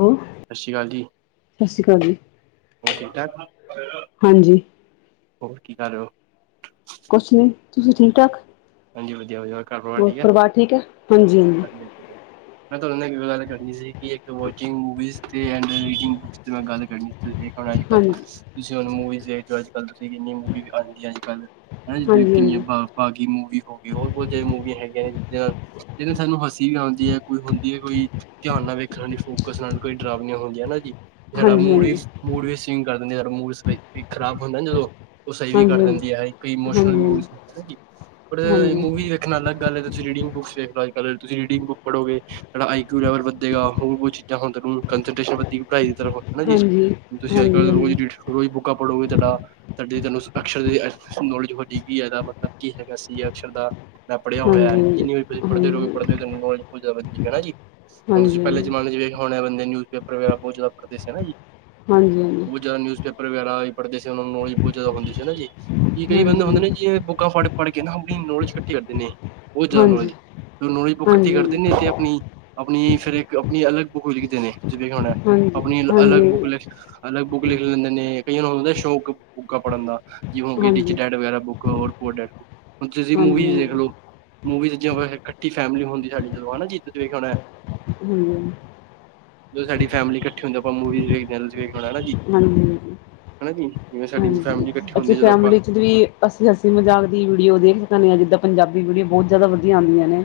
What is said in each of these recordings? Hello ਸਤਿ ਸਸ ਸ਼੍ਰੀ ਅਕਾਲ ਜੀ, ਸ਼੍ਰੀ ਅਕਾਲ ਜੀ ਹੋਰ ਠੀਕ ਠਾਕ? ਹਾਂਜੀ। ਹੋਰ ਕੀ ਕਰ ਰਹੇ ਹੋ? ਕੁਛ ਨੀ ਤੁਸੀਂ ਠੀਕ ਠਾਕ ਹਾਂਜੀ ਵਧੀਆ ਵਧੀਆ ਘਰ ਹੋਰ ਠੀਕ ਹੈ ਪਰਿਵਾਰ ਠੀਕ ਹੈ ਹਾਂਜੀ। ਮੈਂ ਤੋਆਨਾ ਨਾ ਏੱਕ ਗੱਲ ਕਰਨੀ ਸੀ ਕੀ ਏੱਕ ਵੋਚਿੰਗ ਮੂਵੀਸ ਤੇ ਐਂਡਰ ਮੇਕਿੰਗ ਮੈਂ ਗੱਲ ਕਰਨੀ ਸੀ। ਤੁਸੀਂ ਦੇਖੋ ਅੱਜ ਕੱਲ, ਹਾਂਜੀ ਤੁਸੀਂ ਹੁਣ ਮੂਵੀਜ਼ ਦੇਖਦੇ ਹੋ ਅੱਜ ਕੱਲ ਤੁਸੀਂ ਕਿੰਨੀ ਮੂਵੀਜ਼ ਆਂਦੀਆਂ ਅੱਜ ਕੱਲ। ਹ ਜ ਤੁਸੀਂ ਹਾਂਜੀ ਹਾਂਜੀ ਕਿੰਨੀਆਂ ਬਾਗੀ ਮੂਵੀ ਹੋ ਗਈ ਹੋਰ ਬਹੁਤ ਜ ਮੂਵੀਆਂ ਹੈਗੀਆਂ ਜਿੱਚ ਜਿਹਨੇ ਸਾਨੂੰ ਹਸੀ ਵੀ ਆਉਂਦੀ ਹੈ ਕੋਈ ਹੁੰਦੀ ਹੈ ਕੋਈ ਧਿਆਨ ਨਾਲ ਵੇਖਣ ਫੋਕਸ ਕੋਈ ਡਰਾਬਣੀਆਂ ਹੁੰਦੀਆਂ ਨਾ ਜੀ। ਸਾਡਾ ਹਾਂਜੀ ਮੂਡ ਵੀ ਹਾਂਜੀ ਮੂਡ ਵੀ ਸਵਿੰਗ ਕਰ ਦਿੰਦੇ ਸਾਡਾ ਮੂਡ ਸਵਿੰਗ, ਖਰਾਬ ਹੁੰਦਾ ਨਾ ਜਦੋਂ। ਉਹ ਸਹੀ ਵੀ ਕਰ ਹਾਂਜੀ ਦਿੰਦੀ ਹੈ ਇੱਕ ਇਮੋਸ਼ਨਲ ਹਾਂਜੀ ਮੂਵ ਜੀ। ਪਰ ਹਾਂਜੀ ਮੂਵੀਜ਼ ਦੇਖਣਾ ਨਾ ਗੱਲ ਏਦੇ ਚ ਜੇੜੀ ਬੁੱਕਸ ਦੇਖ ਲਓ ਅੱਜੱਲ ਤੁਸੀਂ ਰੀਡਿੰਗ ਬੁੱਕ ਪੜ੍ਹੋਗੇ‌। ਜਿਹੜਾ ਆਈਕਊ ਲੈਵਲ ਵਧੇਗਾ ਹੋਰ ਬੋਤ ਚੀਜ਼ਾਂ ਹਣ। ਕੰਟ ਵਧੀ ਪੜ੍ਹਾਈ ਦੀ ਤਰਫ ਹਨਾ ਜੀ ਹਾਂਜੀ ਹਾਂਜੀ ਹੁਣ ਤੁਸੀਂ ਅੱਜ ਕੱਲ ਹਾਂਜੀ ਹਾਂਜੀ ਰੋਜ਼ [inaudible] ਰੋਜ਼ ਬੁੱਕਾਂ ਪੜ੍ਹੋਗੇ ਤੁਹਾਡਾ ਤੁਹਾਡੀ ਤੁਹਾਨੂੰ ਅਕਸ਼ਰ ਦੀ ਨੌਲੇਜ ਵਧੇਗੀ ਇਹਦਾ ਮਤਲਬ ਕੀ ਹੈ। ਸੀ ਅਕਸ਼ਰ ਦਾ ਮੈਂ ਪੜਿਆ ਹੋਇਆ ਹਾਂਜੀ ਜਿੰਨੀ ਵੀ ਤੁਸੀਂ ਪੜਦੇ ਰੋਗੇ ਪੜ੍ਹਦੇ ਹਾਂਜੀ ਹੋੈੂੰ ਨੌਲੇਜ ਹੋਦਾਾ [unintelligible] ਹਨਾਂ ਜੀ। ਹਾਂਜੀ ਹੁਣ ਤੁਸੀਂ ਹਾਂਜੀ ਹਾਂਜੀ ਹਾਂਜੀ ਹਾਂਜੀ ਪਹਿਲੇ ਜਮਾਨੇ ਚ ਵਖ ਹੋਣੇ ਬੰਦੇ ਨਿਉਜ਼ਪੇਪਰ ਵਗੈਰਾ ਬਹੁਤ ਜ਼ਿਆਦਾ ਪੜਦੇ ਸੀ ਹਨਾ ਜੀ। ਹਾਂਜੀ ਹਾਂਜੀ ਹਾਂਜੀ ਹਾਂਜੀ ਹਾਂਜੀ ਬਹੁਤ ਜਿਆਦਾ ਨਿਊਜ਼ਪੇਪ ਵਗੈਰਾ ਵੀ ਪੜ੍ਹਦੇ ਸੀ ਉਹਨਾਂ ਨੂੰ ਨੌਲੇਜ ਬਹੁਤ ਜ਼ਿਆਦਾ ਹੁੰਦੀ ਸੀ ਹਨਾਂ ਜੀ ਕੀ ਕਈ ਬੰਦੇ ਹੁੰਦੇ ਨੇ ਜੀ ਇਹ ਬੁੱਕਾਂ ਫੜ ਪੜ੍ਹ ਕੇ ਨਾ ਆਪਣੀ ਨੌਲੇਜ ਇਕੱਠੀ ਕਰ ਦਿੰਦੇ ਬਹੁਤ ਜ਼ਿਆਦਾ ਨੌਲੇਜ ਨੌਲੇਜ ਇਕੱਠੀ ਕਰ ਦਿੰਦੇ ਤੇ ਆਪਣੀ ਆਪਣੀ ਫਿਰ ਇੱਕ ਆਪਣੀ ਅਲੱਗ ਬੁੱਕ ਲਿਖਦੇ ਨੇ ਜਿਵੇਂ ਹੁਣ ਆਪਣੀ ਅਲੱਗ ਬੁੱਕ ਲਿਖ ਅਲੱਗ ਬੁੱਕ ਲਿਖ ਲੈਂਦੇ ਨੇ, ਕਈਆਂ ਨੂੰ ਸ਼ੌਕ ਬੁੱਕਾਂ ਪੜ੍ਹਨ ਦਾ। ਜਿਵੇ ਹੋ ਗਈਟੀਚਰ ਡੈਡ ਵਗੈਰਾ ਬੁੱਕ ਹੋਰ ਪਰ ਡੈਡ ਹੁਣ ਤੁਸੀਂ ਮੂਵੀਜ਼ ਦੇਖਲਓ ਮੂਵੀਜ਼ ਇਕੱਠੀ ਫੈਮਿਲੀ ਹੁੰਦੀ ਸਾਡੀ ਜਦੋਂ ਹਨਾਂ ਜੀ ਜੀਤਖਣਾ [inaudible] ਹੂੰ। ਜਦੋਂ ਸਾਡੀ ਫੈਮਿਲੀ ਇਕੱਠੀ ਹੁੰਦੀ ਆ ਆਪਾਂ ਮੂਵੀਜ਼ ਵੇਖਦੇ [unintelligible] ਵੇਖਦੇ ਆ ਹਨਾਂ ਜੀ। ਹਾਂਜੀ ਹਾਂਜੀ ਹਾਂਜੀ ਹੈਨਾ ਜੀ, ਜਿਵੇਂ ਸਾਡੀ ਫੈਮਿਲੀ ਇਕੱਠੀ ਹੁੰਦੀ, ਜਦੋਂ ਆਪਾਂ ਦੀ ਅਸੀਂ ਹਸੀਂ ਮਜ਼ਾਕ ਦੀ ਵੀਡੀਓ ਦੇਖ ਸਕਦੇ ਹਾਂ, ਜਿੱਦਾਂ ਪੰਜਾਬੀ ਵੀਡੀਓ ਬਹੁਤ ਜ਼ਿਆਦਾ ਵਧੀਆ ਆਉਂਦੀਆਂ ਨੇ।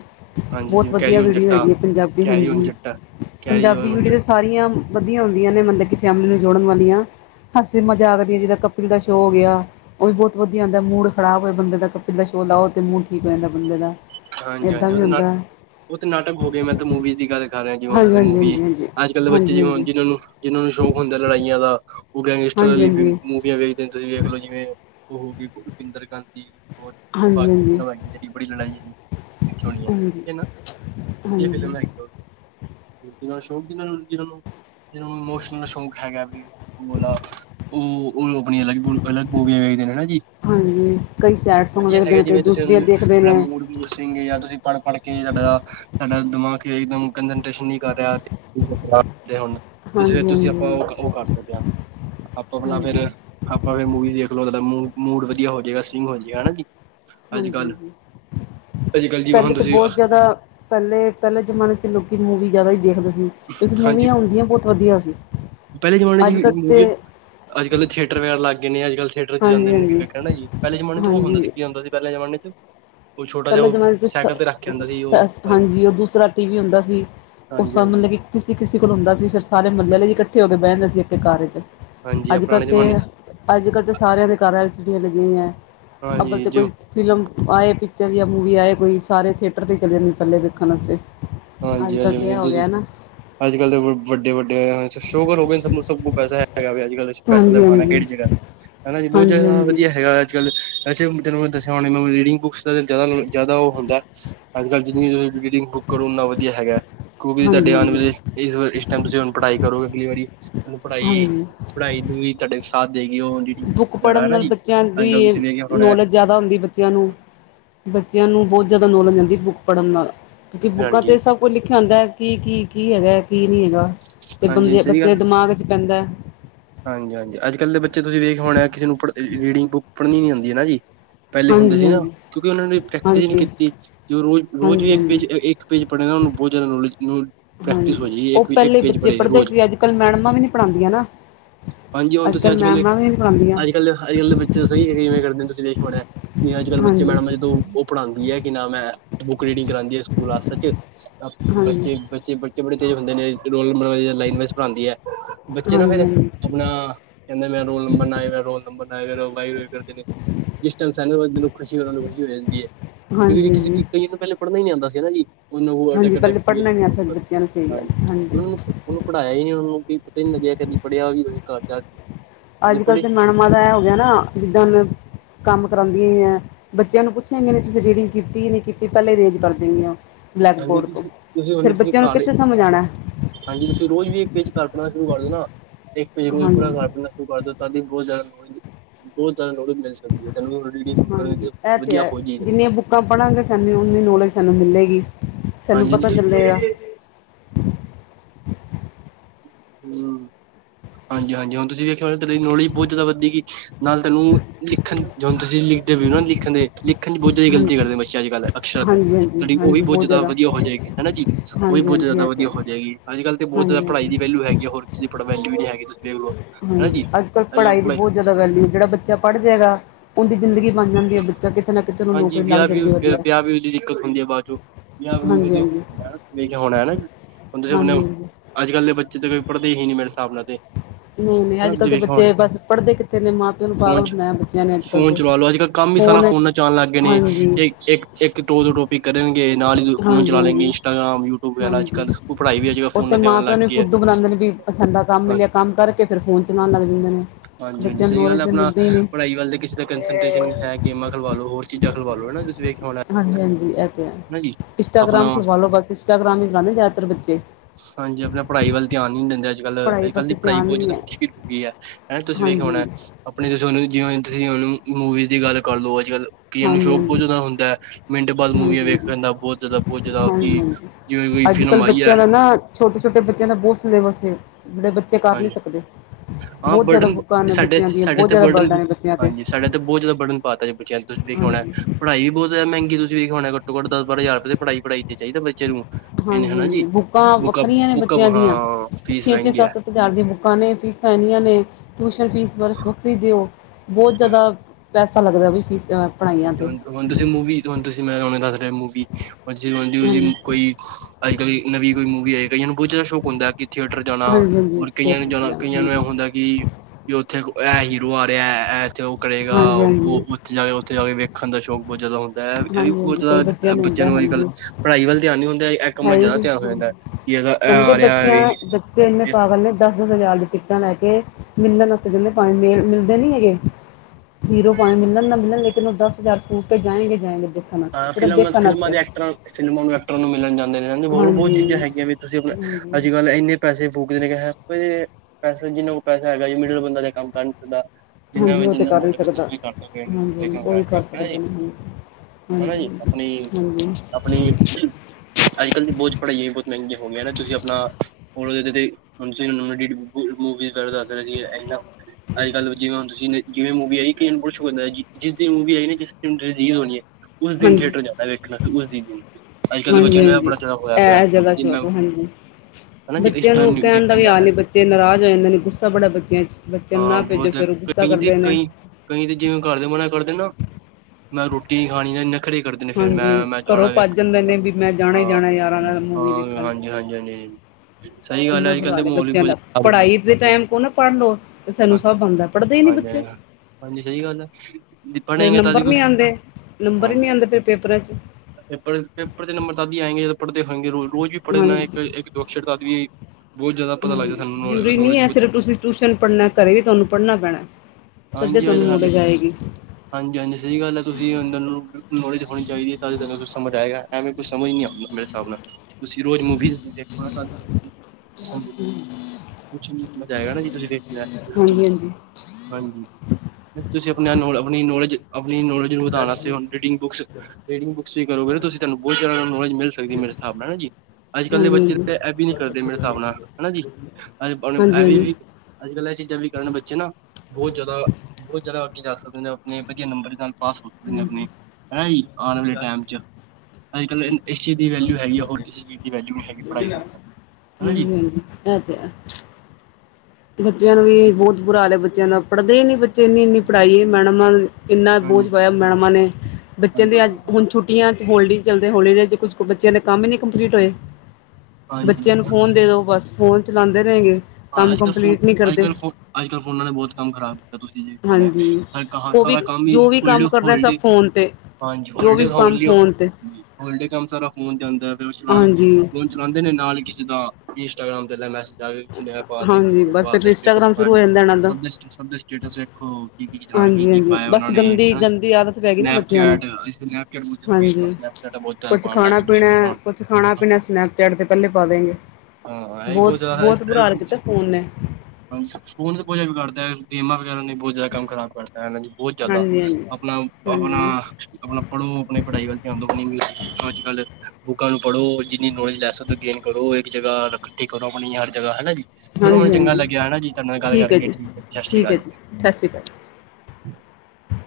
ਹਾਂਜੀ ਬਹੁਤ ਜਿਵੇਂ ਕੈਰੀ ਵਧੀਆ ਓਨ ਵੀਡੀਓ ਜੱਟਾ, ਹੈਗੀ ਹੈ, ਪੰਜਾਬੀ ਕੈਰੀ ਓਨ ਹਾਂਜੀ, ਜੱਟਾ। ਕੈਰੀ ਪੰਜਾਬੀ ਓਨ ਵੀਡੀਓ ਦੇ ਜੱਟਾ ਸਾਰੀਆਂ ਵਧੀਆ ਹੁੰਦੀਆਂ ਨੇ, ਮਤਲਬ ਕਿ ਫੈਮਿਲੀ ਨੂੰ ਜੋੜਨ ਵਾਲੀਆਂ। ਹੱਸੀ ਮਜ਼ਾਕ ਦੀ ਹੈ, ਜਿੱਦਾਂ ਕਪਿਲ ਦਾ ਸ਼ੋਅ ਕੇਆ, ਉਹ ਵੀ ਬਹੁਤ ਵਧੀਆ ਹੁੰਦਾ, ਮੂਡ ਖਰਾਬ ਹੋਏ ਬੰਦੇ ਦਾ ਕਪਿਲ ਦਾ ਸ਼ੋਅ ਲਾਓ, ਤੇ ਮੂਡ ਠੀਕ ਹੋ ਜਾਂਦਾ ਬੰਦੇ ਦਾ। ਹਾਂਜੀ! ਏਦਾਂ ਹਾਂਜੀ ਵੀ ਉਹਦੇ ਨਾਲ ਹੁੰਦਾ ਉਹ ਤੇ ਨਾਟਕ ਹੋ ਗਏ। ਮੈਂ ਤੇ ਮੂਵੀਜ਼ ਦੀ ਗੱਲ ਕਰ ਰਿਹਾ ਜਿਵੇਂ ਹੁਣ ਹਾਂਜੀ ਤੁਸੀਂ ਹਾਂਜੀ ਮੂਵੀ ਹਾਂਜੀ ਅੱਜ ਕੱਲ ਦੇ ਬੱਚੇ ਹਾਂਜੀ ਜਿਵੇਂ ਹਾਂਜੀ ਜਿਨਾਂ ਨੂੰ ਜਿਹਨਾਂ ਨੂੰ ਸ਼ੌਕ ਹੁੰਦਾ ਲੜਾਈਆਂ ਦਾ ਉਹ ਗੈਂਗਸਟਰ ਹਾਂਜੀ ਕਦੇ ਹਾਂਜੀ ਹਾਂਜੀ ਤੁਸੀਂ ਵੇਖ ਲਓ ਜਿਵੇਂ ਉਹ ਹੋਗੀ ਰੁਪਿੰਦਰ ਗਾਂਧੀ ਹੋਰ ਬਾਕੀ ਹਾਂਜੀ ਚੀਜ਼ਾਂ ਹੈਗੀ ਜੜੀ ਬੜੀ ਲੜਾਈ ਜਿਹੜੀ [inaudible] ਵੇਖੀ ਹੋਣੀ ਹਾਂਜੀ ਨਾ ਹਾਂਜੀ ਵਧੀਆ ਹਾਂਜੀ ਫਿਲਮ ਹੈਗੀ ਉਹ। ਸਕ ਦਿ ਜਿਨ੍ਹਾਂੂੰ ਜਿ [unintelligible] ਮੌਸਮ ਦਾ ਸ਼ੌਕ ਹੈਗਾ। ਉਹ ਉਹ ਆਪਣੀਆਂ ਅਲੱਗ ਅਲੱਗ ਮੂਵੀਆਂ ਵੇਖਦੇ ਨੇ ਹਨਾ ਜੀ। ਹਾਂਜੀ ਕਈ ਸੈਡ ਸੌਂਗ ਵਧੀਆ ਦੇਖਦੇ ਹੈਗਾ ਨੇ ਕਈ ਜਿਵੇਂ ਤੁਸੀਂ ਦੂਸਰੀਆਂ ਉਹਨੂੰ ਦੇਖਦੇ ਤੁਹਾਡਾ ਨੇ। [unintelligible] ਸਿੰਘ ਯਾ ਤੁਸੀ ਪੜ-ਪੜ ਕੇ ਜੈਦਾ। ਸਾਡਾ ਦਿਮਾਗਮ ਕੰਟੇਸ਼ਨ ਨਹੀਂ ਕਰ ਰਿਹਾ [unintelligible] [inaudible] ਹਾਂਜੀ ਤੁਸੀਂ ਹਾਂਜੀ ਆਪਾਂ ਹਾਂਜੀ ਉਹ ਉਹ ਕਰ ਸਕਦੇ ਹਾਂ। ਆਪਾਂ ਆਪਣਾ ਫੇਰ ਹਾਂਜੀ ਆਪਾਂ ਫਿਰ ਮੂਵੀ ਦੇਖ ਲੋ ਮੂਡ ਵਧੀਆ ਹੋ ਜਾਏਗਾ ਸਵਿੰਗ ਹੋ ਜਾਏਗਾ ਜੀ। ਅੱਜ ਕੱਲ੍ਹ ਹਾਂਜੀ ਅੱਜ ਕੱਲ੍ਹ ਜਿਵੇਂ ਹੁਣ ਪੈਲੇ ਤਾਂ ਤੁਸੀਂ ਬੌਤ ਜੈਦਾ ਪੈਲੇ, ਪੈਲੇ ਜਮਾਨੇ ਚ ਲੋਕੀ ਮੂਵੀ ਜੈਦਾ ਈ ਦੇਖਦੇ ਸੀ। ਕਿਉਂਕਿ ਮੂਵੀਆਂ ਹੁੰਦੀਆਂ ਬੌਤ ਵਦੀਆ ਸੀ। ਪੈਲੇ ਜਮਾਨੇ ਚ ਅੱਜ ਵੀ ਕੱਲ੍ਹ ਤੇ ਮੂਵੀ, ਅੱਜ-ਕੱਲ ਦੇ ਥੀਏਟਰ ਵਗੈਰਾ ਲੱਗ ਗਏ ਨੇ ਅੱਜ-ਕੱਲ ਥੀਏਟਰ ਚ ਜਾਂਦੇ ਹਾਂਜੀ ਮੂਵੀ ਹਾਂਜੀ ਵੇਖਣ ਹੈ ਨਾ ਜੀ, ਪਹਿਲੇ ਜਮਾਨੇ ਚ ਉਹ ਹੁੰਦਾ ਸੀ, ਹਾਂਜੀ ਕੀ ਹੁੰਦਾ ਸੀ ਪਹਿਲੇ ਜ਼ਮਾਨੇ ਚ? ਉਹ ਛੋਟਾ ਜਿਹਾ ਪਹਿਲੇ ਉਹ ਜਮਾਨੇ ਸ ਸਾਈਕਲ ਤੇ ਰੱਖ ਕੇ ਆਂਦਾ ਸੀ ਸ ਉਹ ਭਾਈ ਹਾਂਜੀ, ਉਹ ਦੂਸਰਾ ਟੀ-ਵੀ ਹੁੰਦਾ ਸੀ। ਉਸ ਹਾਂਜੀ ਬਾਦ ਹਾਂਜੀ ਮਤਲਬ ਕਿ ਕਿਸੇ ਕਿਸੇ ਕੋਲ ਹੁੰਦਾ ਸੀ ਫਿਰ ਸਾਰੇ ਮੁਹੱਲੇੇ ਇਕੱਠੇ ਹੋ ਕੇ ਬਹਿੰਦਾ ਸੀ ਆਪਣੇ ਘਰ ਚ' ਹਾਂਜੀ ਆ ਅੱਜ ਕੱਲ੍ਹ ਪੁਰਾਣੇ ਤੇ ਜ਼ਮਾਨੇ ਚ ਅੱਜ ਕੱਲ੍ਹ ਤੇ ਸਾਰਿਆਂ ਦੇ ਕਾਰ ਐਲ-ਸੀ-ਡੀ ਆਂ ਲੱਗੀ ਦੀਆਂ। ਹਾਂਜੀ, ਜਿਓ। ਫਿਲਮ ਆਏ ਪਿਕਚਰ ਜਾਂ ਮੂਵੀ ਆਏ ਕੋਈ, ਸਾਰੇ ਥੀਏਟਰ 'ਤੇ ਚਲੇ ਜਾਂਦੀ ਪਥੱਲੇ ਦੇੇਖਣ ਵਾਸਤੇ। ਹਾਂਜੀ ਅੱਜ-ਕਲ ਤੇ ਐ ਹੋ ਹਾਂਜੀ ਗਿਆ ਨਾ ਅੱਜ ਕੱਲ ਦੇ ਵੱਡੇ- ਵੱਡੇ ਸ਼ੋਗਰ ਹੋ ਗਏ ਸ ਸਭ ਪੈਸਾ ਹੈਗਾ ਵੀ ਅੱਜ ਕੱਲ। ਪੈਸਾ ਲ ਹਾਂਜੀ ਦਿਖਾਉਣਾ ਹਾਂਜੀ ਕਿਹੜੀ ਜਗ੍ਹਾ, ਹਨਾ ਜੀ ਬਹੁਤ ਹਾਂਜੀ ਜਗ੍ਹਾ ਹਾਂਜੀ ਵਧੀਆ ਹੈਗਾ ਅੱਜ ਕੱਲਸੇ ਜਦ ਮੈਂ ਦੱਸਿਆ ਹੋ ਮ ਰੀਡਿੰਗ ਬੁੱਕਸ ਦਾ ਜ਼ਿਆਦਾ- ਜ਼ਿਆਦਾ ਉਹ ਹੁੰਦਾ ਹੈ। ਅੱਜ ਕੱਲ ਜਿੰਨੀ ਤੁਂ ਰੀਡਿੰਗ ਬੁੱਕ ਕਰੋ ਉਨਾ ਵਧੀਆ ਹੈਗਾ। ਕੁਕੀ ਤੁਹਾਡੇ ਹਾਂਜੀ ਆਣ ਹਾਂਜੀ ਵੇਲੇ, ਇਸ ਇਸ ਟਾਈਮ ਤੁਸੀਂ ਹੁਣ ਪੜ੍ਹਾਈ ਕਰੋਗੇ ਅਗਲੀ ਵਾਰੀ ਤੁਹਾਨੂੰ ਪੜ੍ਹਾਈ ਹਾਂਜੀ ਪੜ੍ਹਾਈ ਨੂੰ ਹੀ ਤੁਹਾਡੇ ਸਾਥ ਦੇਗੀਈ ਉਹ ਰੀਡਿੰਗ ਬੁੱਕਸ ਬੁੱਕ ਵਗੈਰਾ ਪੜ੍ਹਨ ਹਨਾ ਨਾਲ ਜੀ ਬੱਚਿਆਂ ਅੱਜ ਕੱਲ੍ਹ ਦੀ ਤੁਸੀਂ ਵੇਖਿਆ ਹੋਣਾ ਨੌਲੇਜ ਜ਼ਿਆਦਾ ਹੁੰਦੀ ਬੱਚਿਆਂ ਨੂੰ, ਬੱਚਿਆਂ ਨੂੰ ਬਹੁਤ ਜ਼ਿਆਦਾ ਨੌਲੇਜ ਆਉਦੀ ਬੁੱਕ ਪੜ੍ਹਨ ਨਾਲ। ਕਿਉਂਕਿ ਬੁੱਕਾਂ ਹਾਂਜੀ ਹਾਂਜੀ ਤੇ ਸਭ ਕੁਝ ਲਿਖਿਆ ਹੁੰਦਾ ਐ, ਕੀ ਕੀ ਕੀ ਹੈਗਾ ਕੀ ਨਹੀਂ ਹੈਗਾ। ਤੇ ਹਾਂਜੀ ਬੰਦੇ, ਬੱਚੇ ਦੇ ਦਿਮਾਗ ਚ' ਪੈਂਦਾ। ਹਾਂਜੀ-ਹਾਂਜੀ, ਅੱਜ ਕੱਲ੍ਹ ਦੇ ਬੱਚੇ ਤੁਸੀਂ ਵੇਖ ਹੋਣਾ ਕਿਸੇ ਨੂੰ ਪੜ ਰੀ-ਰੀ-ਰੀਡਿੰਗ ਬੁੱਕ ਪੜ੍ਹਨੀ ਨੀ ਆਂਦੀ, ਹੈ ਨਾ ਜੀ? ਪਹਿਲੇ ਹੁੰਦੇ ਹਾਂਜੀ ਸੀ ਨਾ ਹਾਂਜੀ ਕਿਉਂਕਿ ਉਹਨਾਂ ਨੇ ਪ੍ਰੈਕਟਿਸ ਹੀ ਨਹੀਂ ਹਾਂਜੀ ਕੀਤੀ, ਜੋ ਰੋਜ਼ ਰੋਜ਼ ਵੀ ਹਾਂਜੀ ਇੱਕ ਹਾਂਜੀ ਪੈਜ ਅ ਅ ਇਕ ਪੇਜ ਪੜੇ ਨਾ ਉਹਨੂੰ ਬਹੁਤ ਜ਼ਿਆਦਾ ਨਲੇਜ ਹਾਂਜੀ ਪ੍ਰੈਕਟਿਸ ਹੋ ਉਹ ਜਾਏਗੀ ਇੱਕ ਪਹਿਲੇ ਪੇਜ ਬੱਚੇ ਪੜੇ। ਪੜ੍ਹਦੇ ਸੀ ਅੱਜ ਕੱਲ੍ਹ ਮੈਡਮ ਵੀ ਪੜ੍ਹਾਂਦੀਆਂ ਨਾ। ਹਾਂਜੀ, ਹੁਣ ਤੁਸੀਂ ਕੱਲ੍ਹ ਅੱਜ ਕੱਲ ਮੈਡਮਾਂ ਵੀ ਨਹੀਂ ਪੜ੍ਹਾਉਂਦੀਆਂ ਅੱਜ ਕੱਲ੍ਹ ਦੇ ਅੱਜ ਕੱਲ ਦੇ ਸਹੀ ਕਿਵੇਂ ਕਰਦੇ ਹੋ ਤੁਸੀਂ ਦੇਖ ਹੋਣਾ, ਜਿਵੇਂ ਅੱਜ ਕੱਲ ਬੱਚੇ ਹਾਂਜੀ ਮੈਡਮ ਜਦੋਂ ਪੜਾਂਦੀ ਹੈ ਕਿ ਨਾ ਮੈਂ, ਬੁੱਕ ਰੀਡਿੰਗ ਕਰਾਂਉਦੀ ਹੈ ਸਕੂਲਸ ਹਾਂਜੀ ਬੱਚੇ ਬੱਚੇ ਬੱਚੇ ਬੜੇ ਤੇਜ਼ ਹੁੰਦੇ ਨੇ, ਰੋਲ ਨੰਬਰ ਵਾਇਜ਼ ਯਾ ਲਾਈਨ ਵਾਇਜ਼ ਪੜਾਂਦੀ ਐ, ਬੱਚੇ ਨਾ ਹਾਂਜੀ ਫੇਰ ਹਾਂਜੀ ਆਪਣਾ ਕਹਿੰਦੇ, ਮੈਂ ਰੋਲ ਨੰਬਰ ਨਾਇਣ ਮੇਰਾ ਰੋਲ ਨੰਬਰ ਨਾਇਣ [unintelligible] ਜਿਸ ਟਾਈਮ ਸਾਨੂੰ ਖੁਸ਼ੀ ਹੋ [unintelligible] ਨੂੰ ਖੁਸ਼ੀ ਹੋ ਜਾਂਦੀ ਹੈ, ਕਿਉਂਕਿ ਵੀ ਹਾਂਜੀ ਕਿਸੇ ਹਾਂਜੀ ਕਈਆਂ ਨੂੰ ਪਹਿਲੇ ਪੜਨਾ ਨੀ ਆਉਂਦਾ ਸੀ ਹਨਾ ਜੀ। ਉਹ ਨਾ ਉਹ ਹਾਂਜੀ ਅਟਕ- ਅਟਕ ਪਹਿਲੇ ਪੜ੍ਹਨਾ ਕੀਤੀ ਨਹੀਂ ਆਉਂਦਾ [unintelligible] ਬੱਚਿਆਂ ਨੂੰ ਸਹੀ ਹਾਂ। ਗੱਲ ਹਾਂਜੀ ਉਹਨੂੰ ਪੜਾਇਆ ਹੀ ਨਹੀ ਉਹਨੂੰ ਪਤਾ ਨੀ ਲੱਗਿਆ ਕਦੀ ਪੜ੍ਹਿਆ ਵੀ ਹੋਵੇ ਘਰ ਜਾ ਕੇ। ਜੇ ਅੱਜ-ਕੱਲ੍ਹ ਪੜ੍ਹੇ ਤੇ ਮੈਡਮਾਂ ਦਾ ਏ ਹੋ ਗਿਆ ਨਾ ਜਿੱਦਾਂ ਕੰਮ ਕਰਾਉਂਦੀਆਂ ਈ ਏ। ਬੱਚਿਆਂ ਨੂੰ ਪੁੱਛਣ ਗੀਆਂ [unintelligible] ਹੀ ਨਹੀਂ ਤੁਸੀਂ ਰੀਡਿੰਗ ਕੀਤੀ ਜਾ ਨਈ ਕੀਤੀ ਪਹਿਲਾਂ ਰੀਡ ਕਰ ਦੇਣਗੀਆਂ ਉਹ। ਬਲੈਕ- ਹਾਂਜੀ ਬੋਰਡ ਤੋਂ। ਤੁਸੀਂ ਤੁਸੀਂ ਫਿਰ ਹੁਣ ਤੁਸੀਂ ਬੱਚਿਆਂ ਨੂੰ ਘਰ ਕਿੱਥੇ ਸਮਝ ਆਣਾ? ਹਾਂਜੀ ਤੁਸੀਂ ਰੋਜ਼ ਵੀ ਇੱਕ ਪੇਜ ਕਰਦਨਾ ਸ਼ੁਰੂ ਕਰ ਦੇ ਨਾ ਤੇ ਇੱਕ ਪੇਜ ਰੋਜ਼ ਪੂਰਾ ਹਾਂਜੀ ਕਰਦੋ। ਤੋਂ ਬਾਅਦ ਤਾਂ ਜੀ ਬਹੁਤ ਜ਼ਿਆਦਾ, ਬਹੁਤ ਜ਼ਿਆਦਾ ਨੋਲਜ ਮਿਲ ਸਕਦੀ ਹੈ ਤੈਨੂੰ ਹਾਂਜੀ ਇਹ ਤੇ ਹੈ, ਜਿੰਨੀਆਂ ਬੁੱਕਾਂ ਪੜਾਂਗੇ ਸਾਨੂੰ ਉਓਨੀ ਨੌਲੇਜ ਸਾਨੂੰ ਮਿਲੇਗੀ। ਸਾਨੂੰ ਹਾਂਜੀ ਪਤਾ ਚੱਲੇਗਾ। ਹੂੰ ਹਾਂਜੀ- ਹਾਂਜੀ ਹੁਣ ਤੁਸੀਂ ਵੇਖਿਆ ਹੋ ਤੇਰੇ ਨੌਲੇਜ ਬਹੁਤ ਜ਼ਿਆਦਾ ਵੱਧੇਗੀ। ਨਾਲ ਤੈਨੂੰ ਲਿਖਣ ਜਦੋਂ ਤੁਸੀਂ ਲਿਖਦੇ ਵੀ ਹੋ ਨਾ ਲਿਖਣ ਦੇ, ਲਿਖਣ 'ਚ ਬਹੁਤ ਜ਼ਿਆਦਾ ਗਲਤੀ ਹਾਂਜੀ ਕਰਦੇ ਬੱਚੇ ਅੱਜ- ਕੱਲ੍ਹ ਅਕਸ਼ਰ ਹਾਂਜੀ ਹਾਂਜੀ ਤੁਹਾਡੀ ਉਹ ਵੀ ਹਾਂਜੀ ਬਹੁਤ ਜ਼ਿਆਦਾ ਵਧੀਆ ਹੋ ਜਾਏਗੀ, ਹਨਾ ਜੀ। ਉਹ ਵੀ ਹਾਂਜੀ ਬਹੁਤ ਹਾਂਜੀ ਜ਼ਿਆਦਾ ਇਹ ਤੇ ਵਧੀਆ ਹੈ ਹੋਜੇਗੀ ਅੱਜ-ਕੱਲ੍ਹ ਬਹੁ ਜ਼ਿਆਦਾ ਹਾਂਜੀ ਪੜ੍ਹਾਈ ਹਾਂਜੀ ਦੀ ਵੈਲਯੂ ਹੈਗੀ ਆ ਹੋਰ ਚੀਜ਼ ਪੜ ਵੈਲਯੂ ਵੀ ਨਹੀਂ ਹੈ ਤੁਸੀ ਵਖਲੋ। ਹਾਂਜੀ ਅੱਜ -ਕੱਲ੍ਹ ਪੜ੍ਹਾਈ ਦੀ ਬਹੁਤ ਜਿਆਦਾ ਵੈਲਯੂ ਜਿਹੜਾ ਬੱਚਾ ਪੜ੍ਹ ਜੇਗਾ। ਉਹਦੀ ਜ਼ਿੰਦਗੀ ਬਣ ਜਾਂਦੀ ਹੈ ਬੱਚਾ ਕਿਤੇ ਨਾ ਕਿਤੇ ਉਹਨੂੰ ਹਾਂਜੀ ਨੌਕਰੀ ਲੱਗ ਵਿਆਹ ਵੀ ਜਾਂਦੀ ਵਧੀਆ। ਜਾ ਹਾਂਜੀ ਵਧੀਆ ਹਾਂਜੀ ਲਿਖਿਆ ਹੋਣਾ ਹਨਾ ਜੀ। ਹਾਂਜੀ -ਹਾਂਜੀ ਅੱਜ ਕੱਲ ਦੇ ਬੱਚੇ ਤਾਂ ਪੜ੍ਹਦੇ ਹੀ ਨਹੀਮੇਰੇ ਹਿਸਾਬ ਨਾਲ ਤੇ। ਨਹੀਂ ਨਹੀਂ ਹਨਾ ਅੱਜ ਕੱਲ੍ਹ ਤੁਸੀਂ ਦੇ ਵੇਖਿਆ ਹੋਣਾ ਬੱਚੇ ਬਸ ਪੜ੍ਹਦੇ ਕਿੱਥੇ ਨੇ ਮਾਂ ਪਿਓ ਨੂੰ ਫੋਨ ਪਾਗਲ ਚ ਬਣਾਇਆ ਬੱਚਿਆਂ ਨੇ। ਕੱਲ੍ਹ ਫੋਨ ਦੇ ਚਲਾ ਲਓ ਅੱਜ -ਕੱਲ ਕੰਮ ਹੀ ਸਾਰਾ ਫੋਨ ਵਿੱਚ ਫੋਨਾਂ 'ਚ ਆ- ਣ ਲੱਗ ਗੇ ਨੇ ਹਾਂਜੀ ਇੱਕ ਇੱਕ ਇਕ ਟੋ ਤੋਂੋ ਟੋ [unintelligible] ਵੀ ਕਰਨਗੇ ਨਾਲ ਹੀ ਤੁ ਫੋਨ ਹਾਂਜੀ ਚਲਾ ਲੈਣਗੇ ਹਾਂਜੀ ਇੰਸਟਾਗ੍ਰਾਮ, ਯੂਟਿਊਬ ਵਗੈਰਾ ਅੱਜੱਕਲ ਹਾਂਜੀ ਓ ਪੜ੍ਹਾਈ ਵੀ ਅੱੱਜ ਉੱਥੇ ਮਾਂ ਪਿਓ ਨੂੰ ਫੁਦੂ ਬਣਾਉਦੇ ਨੇ ਜੀ ਅਸਾਡਾ ਕੰਮ ਹਾਂਜੀ। ਮਿਲਿਆ ਕੰਮ ਕਰਕੇ ਫਿਰ ਫੋਨ ਚਲਾਉਣ ਲੱਗ ਜਾਂਦੇ ਨੇ [unintelligible] ਹਾਂਜੀ- ਹਾਂਜੀ ਨੂੰ ਸਹੀ ਗੱਲ ਨੌਲੇਜ ਹੈ ਤਾਂ ਆਪਣਾ ਮਿਲਦੀ ਹੀ ਨਹੀਂ ਪੜ੍ਹਾਈ ਵੱਲ ਦੇ, ਕਿਸੇ ਦਾ ਕੰਸਟਰੇਸ਼ਨ ਹੈ ਗੇਮ ਖਿਲਾਵਾ ਲੋ ਹੋਰ ਚੀਜਾ ਖਲਵਾ ਲੋ ਹਨਾ ਤੁਸੀਂ ਵਖ, ਹਾਂਜੀ -ਹਾਂਜੀ ਇਹ ਤੇ ਇੰਸਟਾਗ੍ਰਾਮ ਆਪਣਾ ਖਿਲਵਾ ਲੋ ਬਸ ਇੰਸਟਾਗ੍ਰਾਮ ਹੀ ਖਲਾਉਂਦੇ ਜ਼ਿਆਦਾਤਰ ਬੱਚੇ। ਹਾਂਜੀ ਆਪਣੇ, ਪੜ੍ਹਾਈ ਵੱਲ ਧਿਆਨ ਨੀ ਦਿੰਦੇ ਅੱਜ -ਕੱਲ੍ਹ ਅੱਜ ਪੜ੍ਹਾਈ ਕੱਲ੍ਹ ਦੀ ਪਾਸੇ ਪੜ੍ਹਾਈ ਧਿਆਨ ਬਹੁਤ ਨਹੀਂ ਜ਼ਿਆਦਾ ਹੈ ਮੁਸ਼ਕਿਲ ਹੋ ਗਈ ਹੈ ਹਨਾ ਤੁਸੀਂ ਵੇਖਿਆ ਹਾਂਜੀ ਹੋਣਾ। ਆਪਣੇ ਜਿਵੇਂ ਤੁਸੀਂ ਉਹਨੂੰ ਮੂਵੀਜ਼ ਦੀ ਗੱਲ ਕਰ ਲਓ ਅੱਜ- ਕੱਲ ਕਿਈ ਨੂੰ ਹਾਂਜੀ ਹਾਂਜੀ ਸ਼ੌਕ ਬਹੁਤ ਹਾਂਜੀ ਜਿਆਦਾ ਹੁੰਦਾ। ਮਿੰਟ ਬਾਅਦ ਮੂਵੀਆਂ ਹਾਂਜੀ ਵੇਖਣ ਦਾ ਬਹੁਤ ਜ਼ਿਆਦਾ ਬਹੁਤ ਜ਼ਿਆਦਾ ਹਾਂਜੀ ਕਿ ਹਾਂਜੀ ਜਿਵੇਂ ਕੋਈ ਅੱਜ ਫਿਲਮ ਕੱਲ੍ਹ ਆਈ ਏ। ਬੱਚਿਆਂ ਦਾ ਨਾ ਛੋਟੇ- ਛੋਟੇ ਬੱਚਿਆਂ ਦਾ ਬਹੁਤ ਸਿਲੇਬਸ ਹੈ ਜਿਹੜੇ ਬੱਚੇ, ਬੱਚੇ ਕਰ ਨਹੀਂ ਹਾਂਜੀ ਸਕਦੇ ਹਾਂ ਬਹੁਤ ਜ਼ਿਆਦਾ ਬਰਡਨ ਬੁੱਕਾਂ ਨੇ ਸਾਡੇ ਬੱਚਿਆਂ ਦੀਆਂ ਸਾਡੇ ਬਹੁਤ ਤੇ ਜ਼ਿਆਦਾ ਬਰਡਨ ਂ ਨੇ ਬੱਚਿਆਂ ਤੇ। ਹਾਂਜੀ ਸਾਡੇ ਤੇ ਬਹੁਤ ਜ਼ਿਆਦਾ ਬਰਡਨ ਪਾਤਾ ਬਿਆਂ ਨੂੰ ਤੁਸੀਂ ਵੀਖਉਣਾ ਹਾਂਜੀ ਪੜਾਈ ਵੀ ਬਹੁਤ ਜ਼ਿਆ ਮਹਿੰਗੀ ਤੁਸੀਂ ਵੇਖਿਆ ਹੋਣਾ। ਵਡ ਦਸ ਬਾਰੁਏ ਪੜਾਈ- ਪੜਾਈ ਚਾਹੀਦਾ ਬੱਚੇ ਨੂੰ ਇਹਨੇ ਹਾਂਜੀ ਹਨਾ ਜੀ ਹਾਂਜੀ ਬੁੱਕਾਂ- ਵੱਖਰੀਆਂ ਨੇ ਬੁੱਕਾਂ ਬੱਚਿਆਂ ਦੀਆਂ ਹਾਂ ਫੀਸ ਛੇ ਛੇ ਮਹਿੰਗੀ ਏ। ਸੱਤ ਸੱਤ ਹਜ਼ਾਰ ਦੀਆਂ ਬੁੱਕਾਂ ਨੇ ਫੀਸਾਂ ਇੰਨੀਆਂ ਨੇ ਟਿਊਸ਼ਨ ਫੀਸ ਵ ਵੱਖਰੀ ਦਿਓ। ਬਹੁਤ ਹਾਂ ਜ਼ਿਆਦਾ ਪੈਸਾ ਲੱਗਦਾ ਉਹ ਵੀ ਫੀਸ। ਪੜ੍ਹਾਈਆਂ ਹਾਂਜੀ 'ਤੇ ਹ ਹੁਣ ਤੁਸੀਂ ਮੂਵੀ ਹੁਣ ਤੁਸੀਂ ਮੈਂ ਦੱਸ ਰਹੇ ਮੂਵੀ ਹ ਹਾਂਜੀ ਤੁ ਕੋਈ, ਅੱਜ ਕਲ ਨੀ ਕੋਈ ਮੂਵੀ ਆ, ਕਈਆਂ ਨੂੰ ਬਹੁਤ ਜਿਆਦਾ ਸ਼ੌਕ ਹੁੰਦਾ ਕਿ ਥੀਏਟਰ ਜਾਣਾ ਹਾਂਜੀ ਹਾਂਜੀ ਔਰ ਕਈਆਂ ਨੂੰ ਥੀਏਟਰ 'ਚ ਜਾਣਾ ਕਈਆਂ ਨੂੰ ਇਹ ਹਾਂਜੀ ਹੁੰਦਾ। ਕਿ ਵੀ ਉੱਥੇ ਇਹ ਹੀਰੋ ਆ ਰਿਹਾ, ਇਹ ਇੱਥੇ ਉਹ ਕਰੇਗਾ, ਹਾਂਜੀ ਹਾਂਜੀ ਉਹ ਉੱਥੇ ਜਾ ਕੇ। ਉੱਥੇ ਜਾ ਕੇ ਵੇਖਣ ਦਾ ਸ਼ੌਂਕ ਬਹੁਤ ਜ਼ਿਆਦਾ ਹੁੰਦਾ ਏ ਇਹ ਵੀ ਹਾਂਜੀ ਬਹੁਤ ਹਾਂਜੀ ਕਈ ਜ਼ਿਆਦਾ ਬੱਚਿਆਂ ਹੁੰਦਾ ਨੂੰ ਅੱਜ ਹਾਂਜੀ ਕੱਲ੍ਹ ਪੜ੍ਹਾਈ ਵੱਲ ਧਿਆਨ ਨਹੀਂ ਹੁੰਦਾ। ਹੈ ਕੰਮਾਂ ਜ਼ਿਆਦਾ ਹਾਂ ਧਿਆਨ ਹੋ ਜਾਂਦਾ ਕਿ ਇਹਦਾ ਇਹ ਸਮਦੇ ਆ ਬੱਚਿਆਂ, ਰਿਹਾ ਸੇਨਮੇ ਪਾਗਲ ਨੇ ਦਸ ਦਸ ਹਜ਼ਾਰ ਦੀਆਂ ਟਿਕਟਾਂ ਲੈ ਕੇ ਮਿਲਣ ਵਸਤੇ ਜਾਂਦੇ ਪਾਣੀ ਮਿਲ ਮਿਲਦੇ ਨਹੀਂ ਹੈਗੇ। ‌ ਜ਼ੀਰ ਪੁਆਇੰਟ ਮਿਲਣ ਨਾ ਮਿਲਣ ਲੇਕਿਨ ਉਹ ਦਸ ਹਜ਼ਾਰ ਫੂਟ ਜਾਏਂਗੇ ਹੀ ਜਾਏਗੇ। ਅਹ ਫਿਲਮਾਂ -ਫਿਲਮਾਂ ਦੇ ਐਕਟਰਾਂ ਫਿਲਮਾਂ ਨੂੰ ਐਕਟਰਾਂ ਨੂੰ ਮਿਲਣ ਜਾਂਦੇ ਨੇ, ਹੋਰ ਬਹੁਤ ਚੀਜ਼ਾਂ ਹਾਂਜੀ, ਹੈਗੀਆਂ ਵੀ ਤੁਸੀਂ ਆਪਣਾ ਹਾਂਜੀ, ਅੱਜ ਕੱਲ੍ਹ ਇਨੇ, ਪੈਸੇ ਫੂਕਦੇ ਨੇ ਕਿਹਾ ਪੈਸੇ ਜਿੰਨਾ ਕੋਲ ਪੈਸਾ ਹੈਗਾ ਜ ਮਿਡਲ ਬੰਦਾ ਦਾ ਕੰਮ ਕਰ ਨਹੀਂ ਸਕਦਾ। ਜਿੰਨਾ ਹਾਂਜੀ ਵੀ ਉਹ ਤੇ ਜਿੰਨਾ ਕਰ ਨੀ ਸਕਦਾ। ਮੋਟਰੋਰੰਜਨ ਵੀ ਕਰਦੇ ਪਏ ਨੇਖ ਹਾਂਜੀ, ਹਾਂਜੀ ਉਹੀ ਅੱਜੱਲ ਕਰ ਹਨਾ ਜੀ। ਸਕਦੇ ਨੇ, ਹਨਾ ਹਾਂਜੀ, ਜੀ ਹਾਂਜੀ, ਆਪਣੀ- ਹਾਂਜੀ, ਆਪਣੀ, ਅੱਜ ਕੱਲ੍ਹ ਦੀ ਬੋਝ ਪੜ੍ਹਾਈਆਂ ਵੀ ਬਹੁਤ ਮਹਿੰਗੀਆਂ ਹੋ ਗਈਆਂ ਤੁਸੀਂ ਆਪਣਾ ਉਹਵ ਇਨਾ ਅੱਜ ਕੱਲ ਜਿਵੇ ਹੁਣ ਤੁਂ ਜਿਵੇਂ ਮੂਵੀ ਆਈ ਕਿਨ ਜਿਸ ਦੀ ਮੂਵੀ ਆਈ ਜਿਸ ਹੋਣੀ ਹੈ ਉਸ ਦਿਨ ਹਾਂਜੀ, ਥੀਏਟਰ ਜਾਂਦਾ ਵੇਖਣਾ ਉਸ ਦਿ ਦਿਨ ਅਜ ਕੱਲ ਦੇ ਹਾਂਜੀ ਬੱਚਿਆਂ ਨੂੰ ਇਹ ਹਾਂਜੀ ਬੜਾ ਜ਼ਿਆਦਾ ਹੋਇਆ ਪਿਆ ਇਹ ਜ਼ਿਆਦਾ ਜ ਸ਼ੌਕ ਹੈ। ਹਾਂਜੀ। ਬੱਚਿਆਂ ਨੂੰ ਕਹਿਣ ਦਾ ਵੇਖਣ ਵੀ ਆ ਜਾਣਾ ਨਹੀਂ ਬੱਚੇ ਨਾਰਾਜ਼ ਹੋਏ ਜਾਂਨਾਂ ਨੇ ਗੁੱਸਾ ਪੜਿਆ ਬੱਚਿਆਂ ਚ ਬੱਚਿਆਂ ਨੂੰ ਹਾਂ ਨਾ ਭੇਜੋ ਬਹੁਤ ਫੇਰ ਉਹ ਗੁੱਸਾ ਕਈ ਤੇ ਕਰਦੇ ਨੇ ਕਈ ਕਈ ਤਾਂ ਜਿਵੇਂ ਘਰ ਦੇ ਮਨਾ ਕਰਦੇ ਨਾ ਮੈਂ ਰੋਟੀ ਖਾਣੀ ਨਖਰੇ ਕਰ ਫਿਰ ਮੈਂ ਹਾਂਜੀ, ਮੈਂ ਜਾਣਾ ਘਰੋਂ ਭੱਜ ਵੇਖਣ ਜਾਂਦੇ ਵਾਲ ਨੇ ਵੀ ਮੈਂ ਜਾਣਾ ਹੀ ਹਾਂ ਜਾਣਾ ਯਾਰਾਂ ਨਾਲ ਮੂਵੀ ਹਾਂ ਦੇਖਣ। ਹਾਂਜੀ ਹਾਂਜੀ ਹਾਂਜੀ ਸਹੀ ਗੱਲ ਹੈ ਇੰਨਾ ਅੱਜ ਕੱਲ੍ਹ ਬੁਰਾ ਦੇ ਲਏ ਮਾਹੌਲ ਹੀ ਬੱਚਿਆਂ ਦਾ ਬਹੁਤ ਪੜ੍ਹਾਈ ਦੇ ਟਾਈਮ ਕੋ ਨਾ ਪੜ੍ਹ ਲਓ ਤੇ ਸਾਨੂੰ ਹਾਂ ਸਭ ਆਦਾ ਪੜ੍ਹਦੇ ਨਹੀਂ ਹਾਂਜੀ ਬੱਚੇ ਹਾਂਜੀ ਸਹੀ ਗੱਲ ਹੈ ਫੇਰ ਪੜ੍ਹੇਗੇ ਤਾਈ ਨੰਬਰ ਕੁਛ ਨੀ ਆਂਦੇ, ਨੰਬਰ ਨਹੀ ਹਾਂਜੀ ਐਦੇ ਫਿਰ ਪੇਪਰਾ ਚ ਪੇਪਰ ਪੇਪਰ ਦੇ ਨੰਬਰ ਦਾਦੀ ਆਏਂਗੇ ਪੜ੍ਹਦੇ ਹੋਏਗੇ ਰੋਜ਼ ਰੋਜ਼ ਵੀ ਪੜ੍ਹੇ ਨਾ ਹਾਂਜੀ ਇੱਕ ਦਸ਼ਰ ਤਦ ਵੀ ਬਹੁਤ ਜ਼ਿਆਦਾ ਪਤਾ ਹਾਂਜੀ ਲੱਗਦਾ ਸਾਨੂੰ ਜ਼ਰੂਰੀ ਨ ਨੌਲੇਜ ਹੈ ਕੁਛ ਸਿਰਫ ਤੁਸੀਂ ਟਿਊਸ਼ਨ ਪੜ੍ਹਨਾ ਘਰੇ ਵੀ ਤੁਹਾਨੂੰ ਪੜ੍ਹਨਾ ਪੈਣਾ ਧੰਦੇ ਹਾਂਜੀ ਇਹ ਤੁਹਾਨੂੰ ਤਾਂ ਹਾਲੇ ਨੋਲਜ ਆਏਗੀ। ਹਾਂਜੀ, ਹਾਂਜੀ ਸਹੀ ਗੱਲ ਤੁਸੀਂ ਨੌਲੇਜ ਹੋਣੀ ਚਾਹੀਦੀ ਹੈ ਤਾਂ ਸਮਝ ਆਏਗਾ ਐਵੇਂ ਕੁਛ ਸਮਝ ਨੀ ਆਉਂਦਾ ਮੇਰੇ ਹਿਸਾਬ ਨਾਲ। ਤੁਸੀਂ ਰੋਜ਼ ਮੂਵੀਜ਼ ਵੀ ਦੇਖੋ ਕੁ [unintelligible] ਮਜਾ ਆਏਗਾ ਨਾ ਜੀ ਤੁਸੀਂ ਦੇ ਹਾਂਜੀ ਹਾਂਜੀ ਹਾਂਜੀ ਤੁਸੀਂ ਆਪਣਾ ਨੌ ਆਪਣੀ ਨੌਲੇਜ ਆਪਣੀ ਨੌਲੇਜ ਵਦਾਣ ਵਾਸਤੇ ਹੁਣ ਡੇਟਿੰਗ ਬੁਕਸ ਡੇਟਿੰਗ ਬੁਕਸ ਹੀ ਕਰੋ ਗੇ ਤੁਸੀਂ। ਤੁਹਾਨੂੰ ਬਹੁਤ ਜਾਦਾ ਨੋਲਜ ਮਿਲ ਸਕਦੀ ਮੇਰੇ ਹਿਸਾਬ ਨਾਲ ਹਣਾ ਜੀ। ਅੱਜ ਕੱਲ੍ਹ ਦੇ ਬੱਚੇ ਹਾਂਜੀ ਹਾਂਜੀ ਤਾਂ ਇਹ ਵੀ ਨੀ ਕਰਦੇ ਮੇਰੇ ਹਿਸਾਬ ਨਾਲ ਹਨਾ ਜੀ ਅ ਆਪ ਇਹ ਵੀ ਹਾਂਜੀ ਵੀ ਅੱਜ ਕੱਲ੍ਹ ਇਹ ਚੀਜ਼ਾਂ ਵੀ ਕਰਨ ਬੱਚੇ ਨਾ ਬਹੁਤ ਜ਼ਿਆਦਾ ਬਹੁਤ ਜ਼ਿਆਦਾ ਅੱਗੇ ਜਾ ਸਕਦੇ ਨੇ ਆਪਣੇ ਵਧੀਆ ਨੰਬਰ ਨਾਲ ਪਾਸ ਹੋ। ਆਪਣੇ ਹਾਂਜੀ ਆਪਣੇ ਹਨਾ ਜੀ ਆਉਣ ਵਾਲੇ ਟਾਈਮ ਚ ਅੱਜ ਕੱਲ੍ਹ ਇਸ ਚੀਜ਼ ਦੀ ਵੈਲਿਊ ਹੈਗੀ ਆ ਹੋਰ ਕਿਸੇ ਚੀਜ਼ ਦੀ ਵੈਲਿਊ ਨਹੀਂ ਹੈਗੀ ਪੜ੍ਹਾਈ ਤੋਂ ਬਿਨਾ ਹਨਾ ਜੀ। ਉਹ ਤੇ ਹੈ। ਬੱਚਿਆਂ ਨੂੰ ਵੀ ਹਾਂਜੀ ਬਹੁਤ ਬੁਰਾ ਹਾਲ ਹੈ ਬੱਚਿਆਂ ਦਾ ਪੜ੍ਹਦੇ ਨੀ ਬੱਚੇ ਇੰਨੀ ਇੰਨੀ ਪੜ੍ਹਾਈ ਏ ਮੈਡਮਾਂ ਕਿੰਨਾ ਬੋਝ ਹਾਂਜੀ ਪਾਇਆ ਮੈਡਮਾਂ ਨੇ ਬੱਚਿਆਂ ਦੇ ਅੱਜ ਹੁਣ ਛੁੱ ਛੁਟੀਆ ਚ ਹੋਲੀ ਚੱਲਦੇ ਹੋਲੀਡੇ ਚ ਦੇ ਕੁ ਬੱਚਿਆਂ ਦੇ ਕੰਮ ਹੀ ਨੀ ਕੰਪਲੀਟ ਹੋਏ। ਬੱਚਿਆਂ ਨੂੰ ਹਾਂਜੀ ਫੋਨ ਦੇ ਦੋ ਬਸ ਫੋਨ ਚਲਾਉਂਦੇ ਰਹਿਣ ਗੇ। ਹਾਂ ਅਜੱ ਕਲ ਫੋਨ ਅੱਜ ਕੱਲ ਫੋਨ ਅੱਜ ਕੱਲ ਫੋਨਾਂ ਨੇ ਬਹੁਤ ਕੰਮ ਖਰਾਬ ਕੀਤਾ ਤੁਸੀਂ ਜੇ ਹਾਂਜੀ ਉਹ ਵੀ ਸਾਰਾ ਕੰਮ ਹੀ ਜੋ ਵੀ ਹੋਲ ਕੰਮ ਕਰਨਾ ਸਬ ਫੋਨ ਤੇ। ਹਾਂਜੀ ਜੋ ਹੋਲਡੇ ਵੀ ਕੰਮ ਹੋਲੀਓ ਫੋਨ ਤੇ ਹੋਲਡੇ ਕੰਮ ਸਾਰਾ ਫੋਨ ਜਾਂਦਾ ਫਿਰ ਉਸ ਚ ਚਲਾਨ ਹਾਂਜੀ ਚਲਾਉਂਦੇ ਨੇ ਨਾਲ ਕਿਸੇ ਦਾ ਇੰਸਟਾਗ੍ਰਾਮ ਤੇ ਲੈ ਮੈਸੇਜ ਆ ਕਿਸੇ ਨੇ ਇਹ ਪਾ ਤੇ ਹਾਂਜੀ ਬਸ ਫਿਰ ਪਾਤੇ ਸਟੇਟ ਇੰਸਟਾਗ੍ਰਾਮ ਸ਼ੁਰੂ ਹੋ ਜਾਂਦਾ ਇਹਨਾਂ ਦਾ ਸਬਦੇ ਸਟੇਟਸ ਵੇਖੋ ਕੀ ਕੀ ਸੁਣਾ ਕੀ ਹਾਂਜੀ ਕੀ ਹਾਂਜੀ ਪਾਇਆ ਬਸ ਉਹਨਾਂ ਨੇ ਗੰਦੀ ਹਨਾ ਗੰਦੀ ਆਦਤ ਪੈ ਗਈ ਨਾ ਬੱਚਿਆਂ ਨੂੰ ਸਨੈਪਚੈਟਨੈਪਚੈਟ ਹਾਂਜੀ ਕੁਛ ਖਾਣਾ ਪੀਣਾ ਦੁਸ਼ਮਣ ਹੁਣ। ਕੁਛ ਖਾਣਾ ਪੀਣਾ ਸਨੈਪਚੈਟ ਤੇ ਪਹਿਲੇ ਪਾ ਦੇਗੇ ਹਾਂ ਇਹ ਬੋ ਜੋ ਹੈ [unintelligible] ਬੁਰਾ ਹਾਲ ਕੀਤਾ ਫ਼ੋਨ ਨੇ ਹਾਂਜੀ ਸਕੂਲ ਨੇ ਬਹੁਤ ਜਾਦਾ ਵਿਗਾੜ ਤੇ ਹੇ ਗੇਮਾਂ ਵਗੈਰਾ ਨੇ ਬ ਜਾਦਾ ਕੰਮ ਖ਼ਰਾਬ ਕਰਦਾ ਹੈ ਹਨ ਜੀ ਬਹੁਤ ਜ਼ਿਆਦਾ ਹਾਂਜੀ ਹਾਂਜੀ ਆਪਣਾ ਆਪਣਾ ਹਾਂਜੀ ਆਪਣਾ ਪੜ੍ਹੋ ਆਪਣੀ ਪੜ੍ਹਾਈ ਵੱਲ ਧਿਆਨ ਦਿਓ ਆਪਣੀ ਇੰਗਲਿਸ਼ ਅਜ ਕੱਲ੍ਹ ਬੁੱਕਾਂ ਨੂੰ ਪੜ੍ਹੋ ਜਿੰਨੀ ਨੌਲੇਜ ਲੈ ਸਕਦੇ ਹੋ ਗੇਨ ਕਰੋ ਇੱਕ ਜਗਾ ਇਕੱਠੀ ਕਰੋ ਆਪਣੀ ਹਰ ਜਗ੍ਹਾ ਹਨਾ ਜੀ। ਚਲੋ ਮੈਨੂੰ ਹਾਂਜੀ ਚੰਗਾ ਹਾਂਜੀ ਲੱਗਿਆ ਹਨਾ ਜੀ ਤੁਹਾਡੇ ਨਾਲ ਗੱਲ ਕਰਕੇ ਠੀਕ ਹੈ ਜ ਸਤਿ ਸ਼੍ਰੀ ਠੀਕ ਹੈ ਅਕਾਲ ਜੀ। ਸਤਿ ਸ਼੍ਰੀ ਅਕਾਲ।